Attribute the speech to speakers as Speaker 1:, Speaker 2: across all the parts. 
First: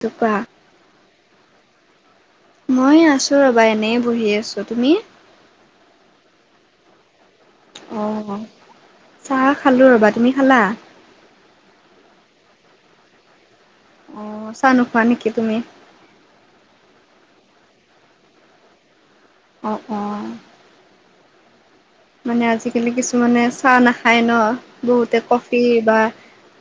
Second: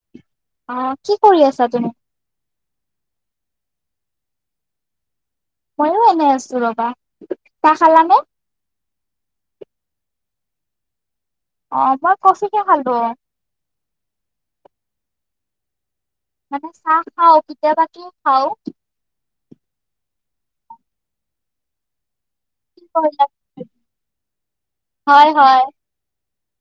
Speaker 1: টোপা
Speaker 2: অ', কি কৰি আছা তুমি?
Speaker 1: মই আছোঁ ৰ'বা, এনেই বহি আছোঁ তুমি।
Speaker 2: ময়ো এনে আছোঁ ৰবা। চাহ খালানে
Speaker 1: অ', চাহ খালো ৰবা, তুমি খালা?
Speaker 2: অ', মই কফিকে খালোঁ।
Speaker 1: অ', চা নোখোৱা নেকি তুমি?
Speaker 2: মানে চাহ খাওঁ, কেতিয়াবা কি খাওঁ।
Speaker 1: অ', অ'। মানে
Speaker 2: কি
Speaker 1: আজিকালি
Speaker 2: কৰিলা
Speaker 1: কিছুমানে চাহ নাখায় ন বহুতে
Speaker 2: হয়
Speaker 1: কফি
Speaker 2: হয়
Speaker 1: বা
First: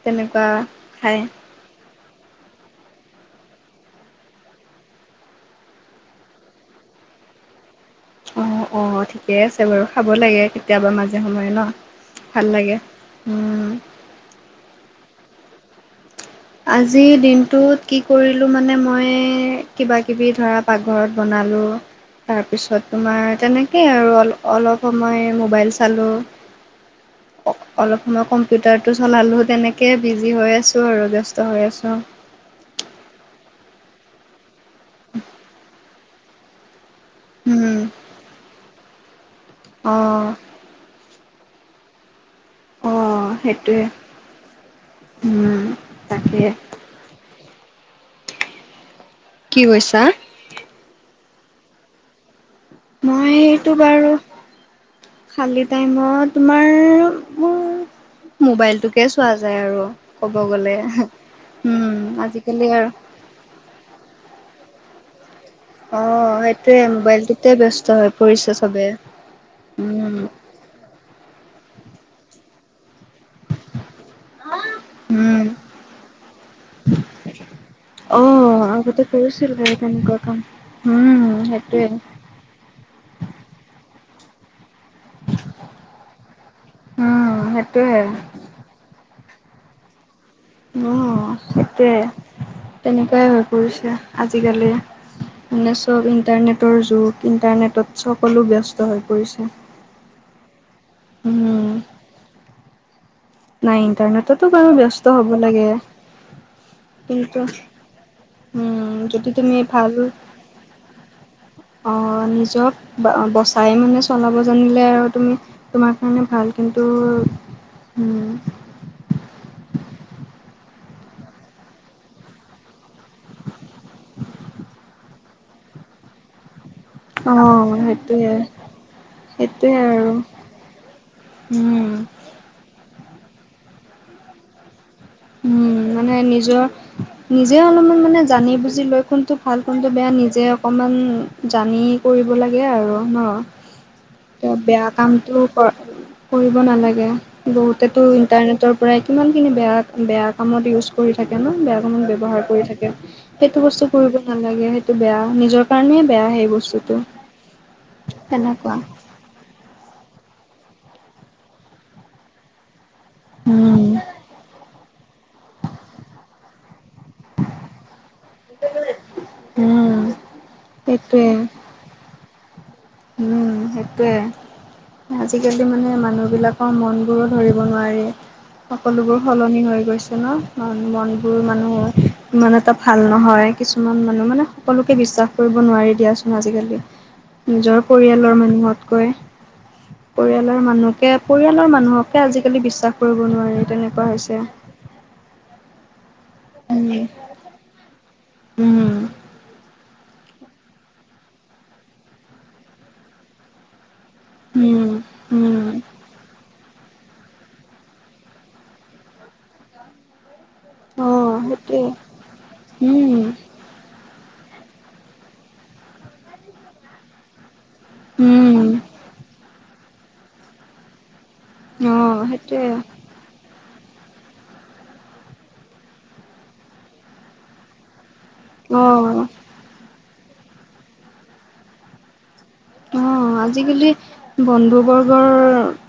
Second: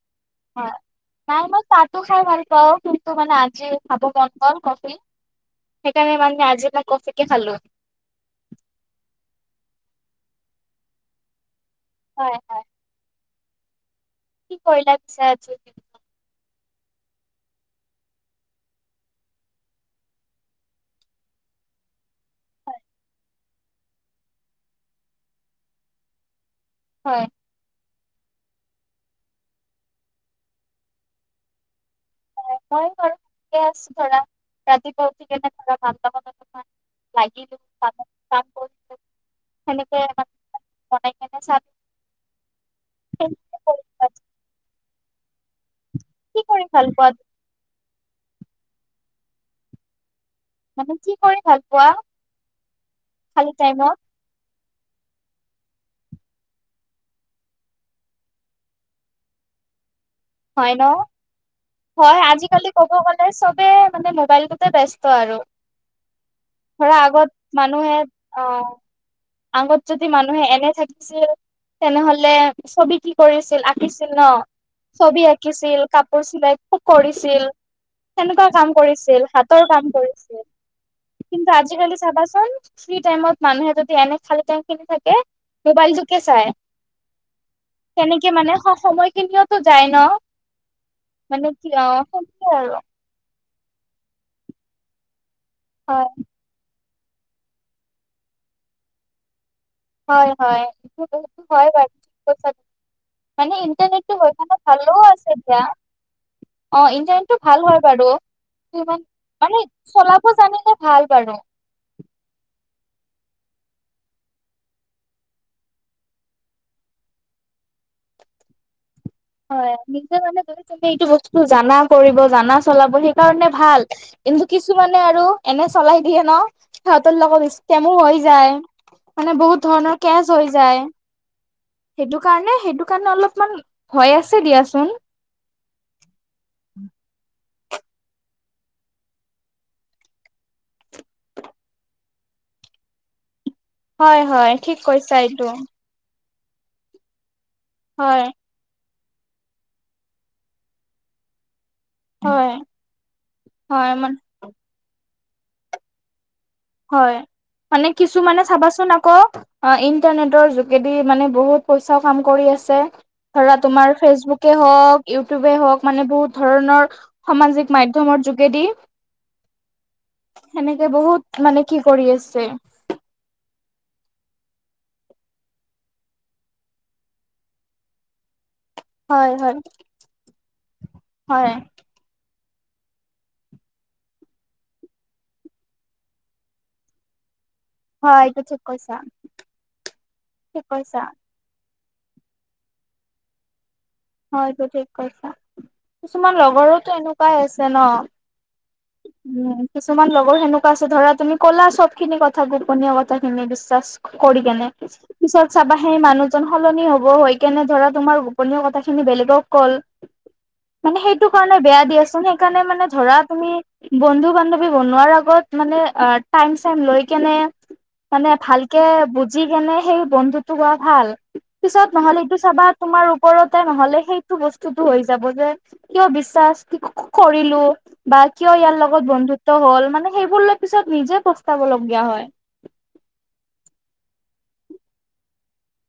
Speaker 1: তেনেকুৱা
Speaker 2: হয়,
Speaker 1: খায়।
Speaker 2: নাই মই চাহতো খাই ভাল পাওঁ, কিন্তু মানে আজি খাব মন গ'ল কফি। সেইকাৰণে মানে আজি মই কফিকে খালোঁ।
Speaker 1: অ', অ', ঠিকে আছে বাৰু খাব লাগে কেতিয়াবা মাজে সময়ে ন
Speaker 2: হয়
Speaker 1: ভাল লাগে। উম
Speaker 2: কি কৰিলা পিছা আজি?
Speaker 1: আজিৰ দিনটোত কি কৰিলোঁ মানে মই কিবাকিবি, ধৰা পাকঘৰত বনালোঁ। তাৰপিছত তোমাৰ তেনেকেই আৰু অল, অলপ সময় মোবাইল চালোঁ।
Speaker 2: হয়।
Speaker 1: অলপ সময় কম্পিউটাৰটো চলালোঁ তেনেকৈ বিজি হৈ আছোঁ আৰু ব্যস্ত হৈ আছোঁ।
Speaker 2: মই ঘৰে আছোঁ ধৰা ৰাতিপুৱা উঠি কেনে ধৰা ভাল লগ কথা।
Speaker 1: উম অঁ
Speaker 2: [unintelligible] বনাই কিনে
Speaker 1: অঁ
Speaker 2: [inaudible]
Speaker 1: সেইটোৱে, হুম‌ তাকে।
Speaker 2: চালপত
Speaker 1: কি কৈছা?
Speaker 2: মানে কি কৰি ভাল পোৱা?
Speaker 1: মই
Speaker 2: খালী
Speaker 1: এইটো
Speaker 2: টাইমত
Speaker 1: বাৰু খালী টাইমত, তোমাৰ মোৰ মোবাইলটোকে চোৱা যায়, আৰু ক'ব
Speaker 2: হয়
Speaker 1: গ'লে।
Speaker 2: ন?
Speaker 1: উম
Speaker 2: হয়, আজিকালি
Speaker 1: আৰু
Speaker 2: ক'ব গ'লে চবে মানে মোবাইলটোতে ব্যস্ত আৰু।
Speaker 1: অ', সেইটোয়ে
Speaker 2: ধৰা আগত
Speaker 1: মোবাইলটোতে ব্যস্ত
Speaker 2: মানুহে
Speaker 1: হৈ পৰিছে
Speaker 2: অ'
Speaker 1: চবে।
Speaker 2: আগত যদি
Speaker 1: উম
Speaker 2: মানুহে এনে থাকিছিল, তেনেহ'লে ছবি কৰিছিল। আঁকিছিল ন, ছবি
Speaker 1: উম
Speaker 2: আঁকিছিল কাপোৰ চিলাই কৰিছিল।
Speaker 1: অ
Speaker 2: সেনেকুৱা কাম
Speaker 1: আগতে
Speaker 2: কৰিছিল হাতৰ
Speaker 1: বাৰু
Speaker 2: কাম
Speaker 1: তেনেকুৱা কাম
Speaker 2: কৰিছিল
Speaker 1: উম
Speaker 2: কিন্তু
Speaker 1: সেইটোৱে
Speaker 2: আজিকালি চাবাচোন ফ্ৰী টাইমত মানুহে যদি এনে খালি টাইম থাকে মোবাইল তোকে চাই
Speaker 1: উম সেইটোয়ে
Speaker 2: তেনেকে মানে স সময় খিনিয় তো যাই ন।
Speaker 1: অ',
Speaker 2: মানে কি
Speaker 1: সেইটোয়ে
Speaker 2: অ' সেইটোৱে আৰু
Speaker 1: তেনেকুৱাই হ'ল। কৰিছে আজিকালি মানে
Speaker 2: হয়।
Speaker 1: চব ইণ্টাৰনেটৰ যুগ। ইণ্টাৰনেটত সকলো ব্যস্ত হৈ পৰিছে।
Speaker 2: হয়, হয় বত
Speaker 1: উম
Speaker 2: হয় বাৰু। মানে
Speaker 1: নাই
Speaker 2: ইণ্টাৰনেটটো হৈ
Speaker 1: ইণ্টাৰনেটতো বাৰু ব্যস্ত
Speaker 2: ভাল আছে
Speaker 1: হ'ব
Speaker 2: এতিয়া
Speaker 1: লাগে
Speaker 2: অ', ইণ্টাৰনেটটো
Speaker 1: কিন্তু
Speaker 2: ভাল হয়। বাৰু তো
Speaker 1: উম
Speaker 2: ইমান
Speaker 1: যদি তুমি
Speaker 2: মানে চলাব জানিলে ভাল বাৰু।
Speaker 1: অ', নিজক বচাই মানে চলাব জানিলে আৰু তুমি তোমাৰ কাৰণে ভাল কিন্তু উ
Speaker 2: হয় নিজে মানে গ তুমি এইটো বস্তু জানা কৰিব জানা চলাব সেইকাৰণে ভাল। কিন্তু কিছুমানে আৰু এনে চলাই দিয়ে ন। সাহতৰ
Speaker 1: অ
Speaker 2: লগতষ্টেমো হৈ
Speaker 1: সেইটোৱে
Speaker 2: যায় মানে বহুত
Speaker 1: সেইটোৱে
Speaker 2: ধৰণৰ
Speaker 1: আৰু
Speaker 2: কেচ হৈ যায়।
Speaker 1: উম।
Speaker 2: সেইটো কাৰণে সেইটো কাৰণে অলপমান ভয় আছে দিয়াচোন।
Speaker 1: উম মানে নিজৰ। নিজে অলমান মানে জানি বুজি লৈ কোনটো ভাল কোনটো বেয়া নিজে অকণমান। জানি কৰিব লাগে আৰু ন
Speaker 2: হয় হয় ঠিক
Speaker 1: বেয়া
Speaker 2: কৈছা
Speaker 1: কামটো
Speaker 2: এইটো
Speaker 1: কৰ। কৰিব নালাগে বহুতেতো
Speaker 2: হয়
Speaker 1: ইণ্টাৰনেটৰ পৰাই কিমানখিনি বেয়া বেয়া কামত ইউজ কৰি থাকে ন বেয়া কামত ব্যৱহাৰ
Speaker 2: হয়
Speaker 1: কৰি থাকে সেইটো বস্তু
Speaker 2: হয় মান
Speaker 1: কৰিব নালাগে সেইটো বেয়া নিজৰ কাৰণে বেয়া সেই বস্তু
Speaker 2: হয় মানে কিছু মানে চাবাচোন আকৌ। অহ ইণ্টাৰনেটৰ যোগেদি মানে বহুত পইচাও কাম কৰি আছে। ধৰা
Speaker 1: উম
Speaker 2: তোমাৰ ফেচবুকে হওঁক ইউটিউবে হওঁক মানে বহুত ধৰণৰ। সামাজিক মাধ্যমৰ যোগেদি।
Speaker 1: উম।
Speaker 2: সেনেকে বহুত
Speaker 1: সেইটোৱে
Speaker 2: মানে কি কৰি আছে।
Speaker 1: উম সেইটোৱে। আজিকালি মানে মানুহ বিলাকৰ মন বোৰো ধৰিব নোৱাৰি। সকলোবোৰ
Speaker 2: হয় হয়
Speaker 1: সলনি হৈ গৈছে ন মানুহ মনবোৰ
Speaker 2: হয়
Speaker 1: মানুহৰ। ইমান এটা ভাল নহয় কিছুমান মানুহ মানে সকলোকে বিশ্বাস কৰিব নোৱাৰি দিয়াচোন আজিকালি। নিজৰ
Speaker 2: হয়
Speaker 1: পৰিয়ালৰ
Speaker 2: এইটো ঠিক কৈছা
Speaker 1: মানুহতকৈ পৰিয়ালৰ
Speaker 2: ঠিক কৈছা
Speaker 1: মানুহকে। পৰিয়ালৰ মানুহকে আজিকালি বিশ্বাস কৰিব নোৱাৰে তেনে।
Speaker 2: হয়তো ঠিক কৈছা কিছুমান লগৰোতো
Speaker 1: উম,
Speaker 2: এনেকুৱাই আছে ন।
Speaker 1: উম,
Speaker 2: যোৱাই। কিছুমান লগৰ সেনেকুৱা আছে ধৰা তুমি ক'লা চব খিনি কথা গোপনীয় কথা খিনি বিশ্বাস কৰি কেনে
Speaker 1: উম,
Speaker 2: পিছত
Speaker 1: উম,
Speaker 2: চাবা সেই মানুহজন সলনি হব হৈ কেনে ধৰা তোমাৰ গোপনীয় কথা খিনি বেলেগক কল মানে সেইটো
Speaker 1: অ',
Speaker 2: কাৰণে বেয়া
Speaker 1: সেইটোৱে।
Speaker 2: দিয়াচোন সেইকাৰণে মানে ধৰা।
Speaker 1: উম,
Speaker 2: তুমি বন্ধু বান্ধৱী বনোৱাৰ আগত মান অ টাইম চাইম লৈ কেনে মানে
Speaker 1: উম,
Speaker 2: ভালকে বুজি কেনে সেই বন্ধুতো গড় ভাল। পিছত নহ'লে
Speaker 1: অ',
Speaker 2: এইটো চাবা
Speaker 1: সেইটোৱে
Speaker 2: তোমাৰ। তে নহলে সেইটো বস্তুতো হৈ যাব যে কিয় বিশ্বাস ক ক ক কৰিলো বা কিয় ইয়াৰ লগত
Speaker 1: অ'।
Speaker 2: বন্ধুত্ব হল মানে সেইবোৰ লৈ পিছত নিজে পস্তাবলগীয়া হয়।
Speaker 1: অহ আজিকালি। বন্ধু বৰ্গৰ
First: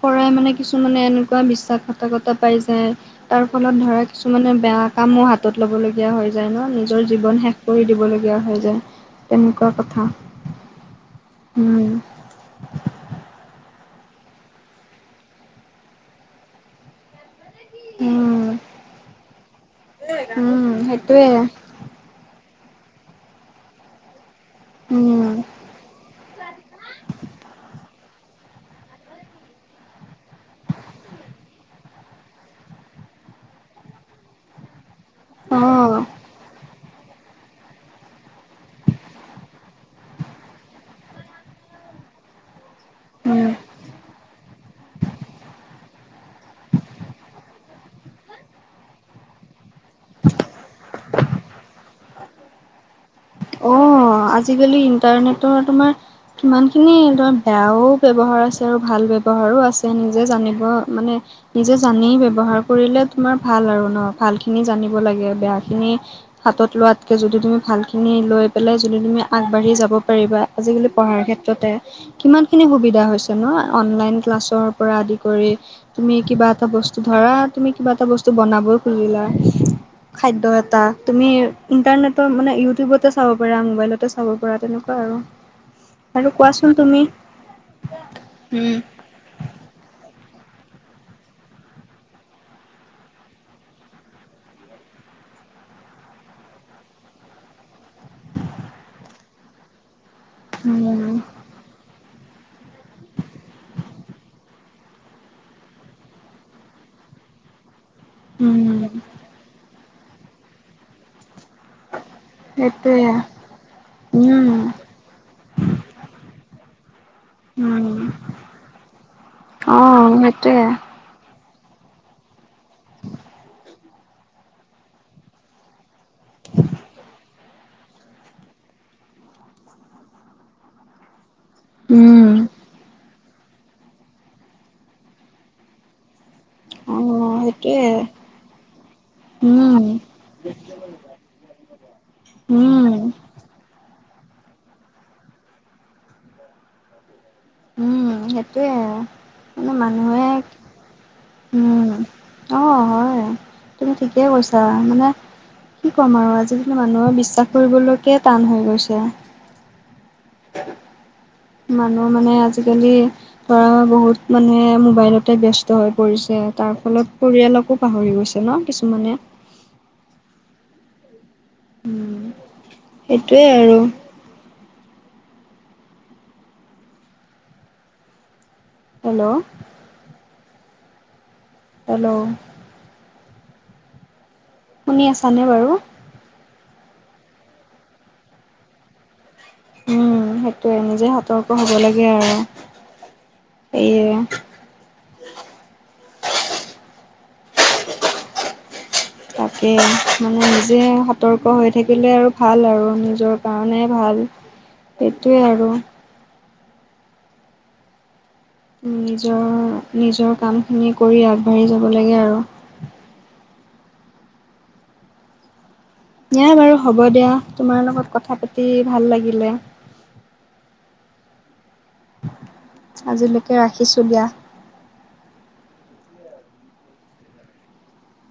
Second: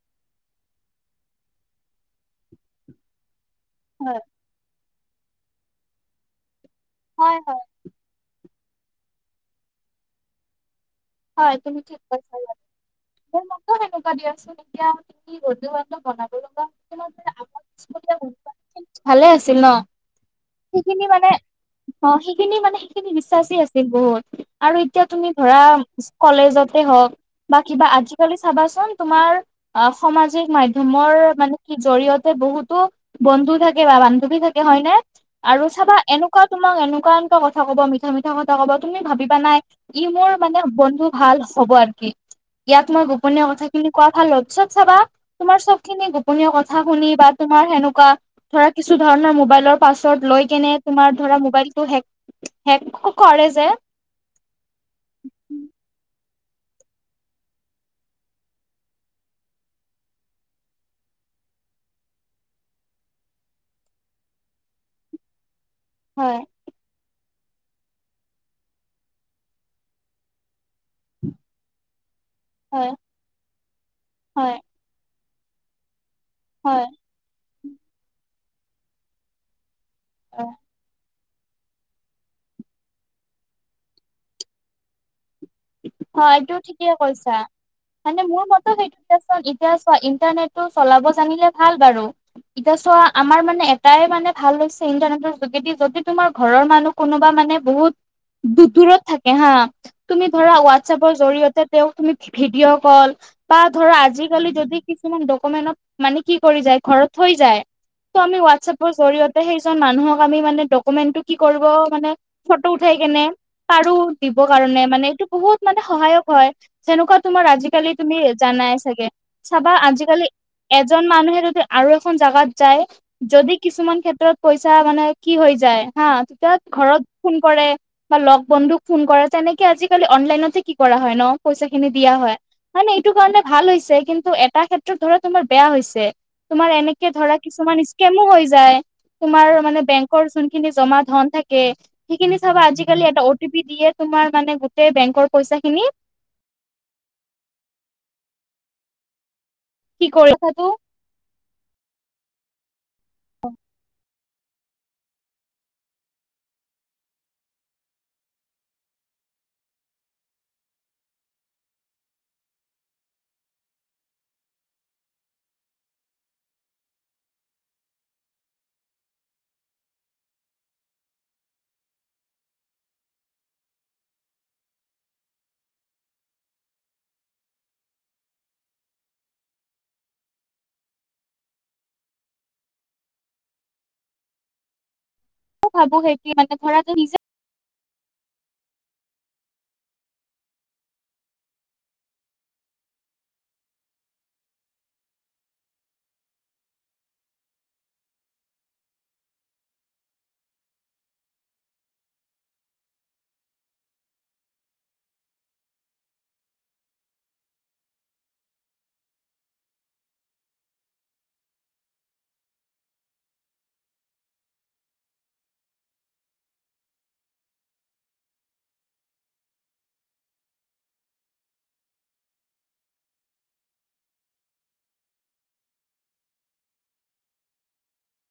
Speaker 1: পৰাই মানে কিছুমানে এনেকুৱা বিশ্বাস ঘাটকতা পায় যায়। তাৰ ফলত ধৰা
Speaker 2: হয়,
Speaker 1: কিছুমানে বেয়া কামো হাতত লব লগীয়া হৈ যায় ন নিচ নিজৰ
Speaker 2: হয়,
Speaker 1: জীৱন শেষ
Speaker 2: হয়,
Speaker 1: কৰি দিবলগীয়া হয় যেন তেনেকুৱা কথা।
Speaker 2: হয় তুমি
Speaker 1: উম।
Speaker 2: ঠিক কৈছা ইয়াত। কিয় সেনেকুৱা দিয়া চোন এতিয়া কৰি গধূলি হোৱাকে বনাব লগা কিছুমান আমাৰ। ইস্পষ্টহে আও
Speaker 1: উম,
Speaker 2: ভালে আছিল ন
Speaker 1: উম,
Speaker 2: সেইখিনি
Speaker 1: সেইটোৱে
Speaker 2: মানে। অহ সেইখিনি মানে সেইখিনি বিশ্বাসেই আছিল বহুত আৰু এতিয়া তুমি
Speaker 1: উম,
Speaker 2: ধৰা। ইস্ক কলেজতে হওঁক বা কিবা আজিকালি চাবাচোন তোমাৰ। অ সামাজিক মাধ্যমৰ মানে কি জৰিয়তে বহুতো। বন্ধু থাকে বা বান্ধৱী থাকে হয় নে আৰু চাবা
Speaker 1: অ',
Speaker 2: এনে কুৱা তোমাক এনেকুৱা এনেকুৱা কথা কব মিঠা মিঠা কথা কব তুমি ভাবিবা নাই ই মোৰ মানে। বন্ধু ভাল হ'ব আন কি ইয়াত তোমাৰ গোপনীয়
Speaker 1: উম।
Speaker 2: কথাখিনি কোৱা ভাল লগ পিছত চাবা তোমাৰ চব খিনি গোপনীয় কথা শুনি বা তোমাৰ সেনেকুৱা। ধৰা কিছু ধৰণৰ মোবাইলৰ। পাছৱৰ্ড লৈ কেনে তোমাৰ ধৰা মোবাইলটো হেক হেক কৰে যে।
Speaker 1: অ' আজিকালি ইণ্টাৰনেটৰ তোমাৰ। সমানখিনি ধৰা বেয়াও ব্যৱহাৰ আছে আৰু ভাল ব্যৱহাৰো আছে। নিজে জানিব মানে- নিজে জানি ব্যৱহাৰ কৰিলে তোমাৰ ভাল আৰু ন' ভালখিনি জানিব লাগে, বেয়াখিনি-
Speaker 2: হয়।
Speaker 1: হাতত লোৱাতকে যদি তুমি ভাল খিনি লৈ পেলাই যদি তুমি আগবাঢ়ি যাব পাৰিবা, আজিকালি পঢ়াৰ ক্ষেত্ৰতে কিমান- খিনি
Speaker 2: হয়,
Speaker 1: সুবিধা হৈছে ন', অনলাইন
Speaker 2: হয়,
Speaker 1: ক্লাছৰপৰা আদি কৰি তুমি কিবা এটা
Speaker 2: হয়,
Speaker 1: বস্তু ধৰা তুমি কিবা এটা বস্তু বনাবই খুজিলা, খাদ্য এটা তুমি ইণ্টাৰনেটৰ মানে ইউটিউবতে চাব পাৰা, মোবাইলতে চাব পাৰা তেনেকুৱা আৰু। আৰু
Speaker 2: হয়, এইটো
Speaker 1: কোৱাচোন
Speaker 2: ঠিকেই
Speaker 1: তুমি
Speaker 2: কৈছা, মানে মোৰ মত সেইটো তেচোন এতিয়া চোৱা ইণ্টাৰনেটটো চলাব জানিলে ভাল বাৰু। এতিয়া চোৱা আমাৰ মানে এটাই মানে ভাল হৈছে ইণ্টাৰনেটৰ যোগেদি যদি তোমাৰ ঘৰৰ মানুহ কোনোবা মানে বহুত দূৰ-দূৰত থাকে হা? তুমি ধৰা হোৱাটছএপৰ
Speaker 1: উম
Speaker 2: জৰিয়তে তেওঁক তুমি ভিডিঅ' কল বা ধৰ আজিকালি যদি কিছুমান ডকুমেন্টত মানে কি কৰি যায়, ঘৰত থৈ যায় ত' আমি
Speaker 1: উম
Speaker 2: হোৱাটছএপৰ জৰিয়তে সেইজন মানুহক আমি মানে ডকুমেন্টো কি কৰিব মানে ফটো উঠাই
Speaker 1: সেইটোৱে
Speaker 2: কেনে, পাৰো দিব
Speaker 1: উম
Speaker 2: কাৰণে, মানে এইটো বহুত মানে সহায়ক হয়, যেনেকুৱা তোমাৰ আজিকালি
Speaker 1: উম
Speaker 2: তুমি জানাই চাগে চাবা
Speaker 1: অ
Speaker 2: আজিকালি
Speaker 1: সেইটোৱে
Speaker 2: এজন মানুহে যদি আৰু এখন জাগাত যায় যদি কিছুমান ক্ষেত্ৰত পইচা মানে কি হৈ যায় হা, তেতিয়া ঘৰত ফোন কৰে। বা লগ বন্ধুক ফোন কৰে তেনেকে আজি কালি অনলাইনতে কি কৰা হয় ন' পইচাখিনি দিয়া
Speaker 1: উম
Speaker 2: হয় মানে। টো কাৰণে ভাল হৈছে কিন্তু এটা ক্ষেত্ৰত ধৰা তোমাৰ বেয়া হৈছে। তোমাৰ
Speaker 1: অ
Speaker 2: এনেকে ধৰা
Speaker 1: সেইটোৱে
Speaker 2: কিছুমান স্কেমো হৈ যায়। তোমাৰ মানে
Speaker 1: উম
Speaker 2: বেংকৰ যোনখিনি জমা ধন থাকে, সেইখিনি চাবা
Speaker 1: উম
Speaker 2: আজিকালি এটা অ' টি পি দিয়ে তোমাৰ মানে গোটেই বেংকৰ পইচাখিনি
Speaker 1: উম, সেইটোৱে আৰু, মানে
Speaker 2: কি
Speaker 1: মানুহে
Speaker 2: কৰি কথাটো
Speaker 1: উম, অ' হয় তুমি ঠিকেই কৈছা, মানে কি ক'ম আৰু আজিকালি মানুহৰ বিশ্বাস কৰিবলৈকে টান হৈ গৈছে। মানুহৰ মানে আজিকালি ধৰা বহুত মানুহে মোবাইলতে ব্যস্ত হৈ পৰিছে তাৰফলত পৰিয়ালকো পাহৰি গৈছে ন' কিছুমানে? উম, সেইটোৱে আৰু। হেল্ল'। হেল্ল'। শুনি আছানে বাৰু?
Speaker 2: কি মানে ধৰাটো নিজে
Speaker 1: উম, সেইটয়ে নিজে সতৰ্ক হ'ব লাগে আৰু, সেইয়ে তাকে মানে নিজে সতৰ্ক হৈ থাকিলে আৰু ভাল, আৰু নিজৰ কাৰণে ভাল। সেইটোৱে আৰু। নিজৰ নিজৰ কামখিনি কৰি আগবাঢ়ি যাব লাগে আৰু। দিয়া বাৰু হ'ব দিয়া, তোমাৰ লগত কথা পাতি ভাল লাগিলে। আজিলৈকে ৰাখিছোঁ দিয়া।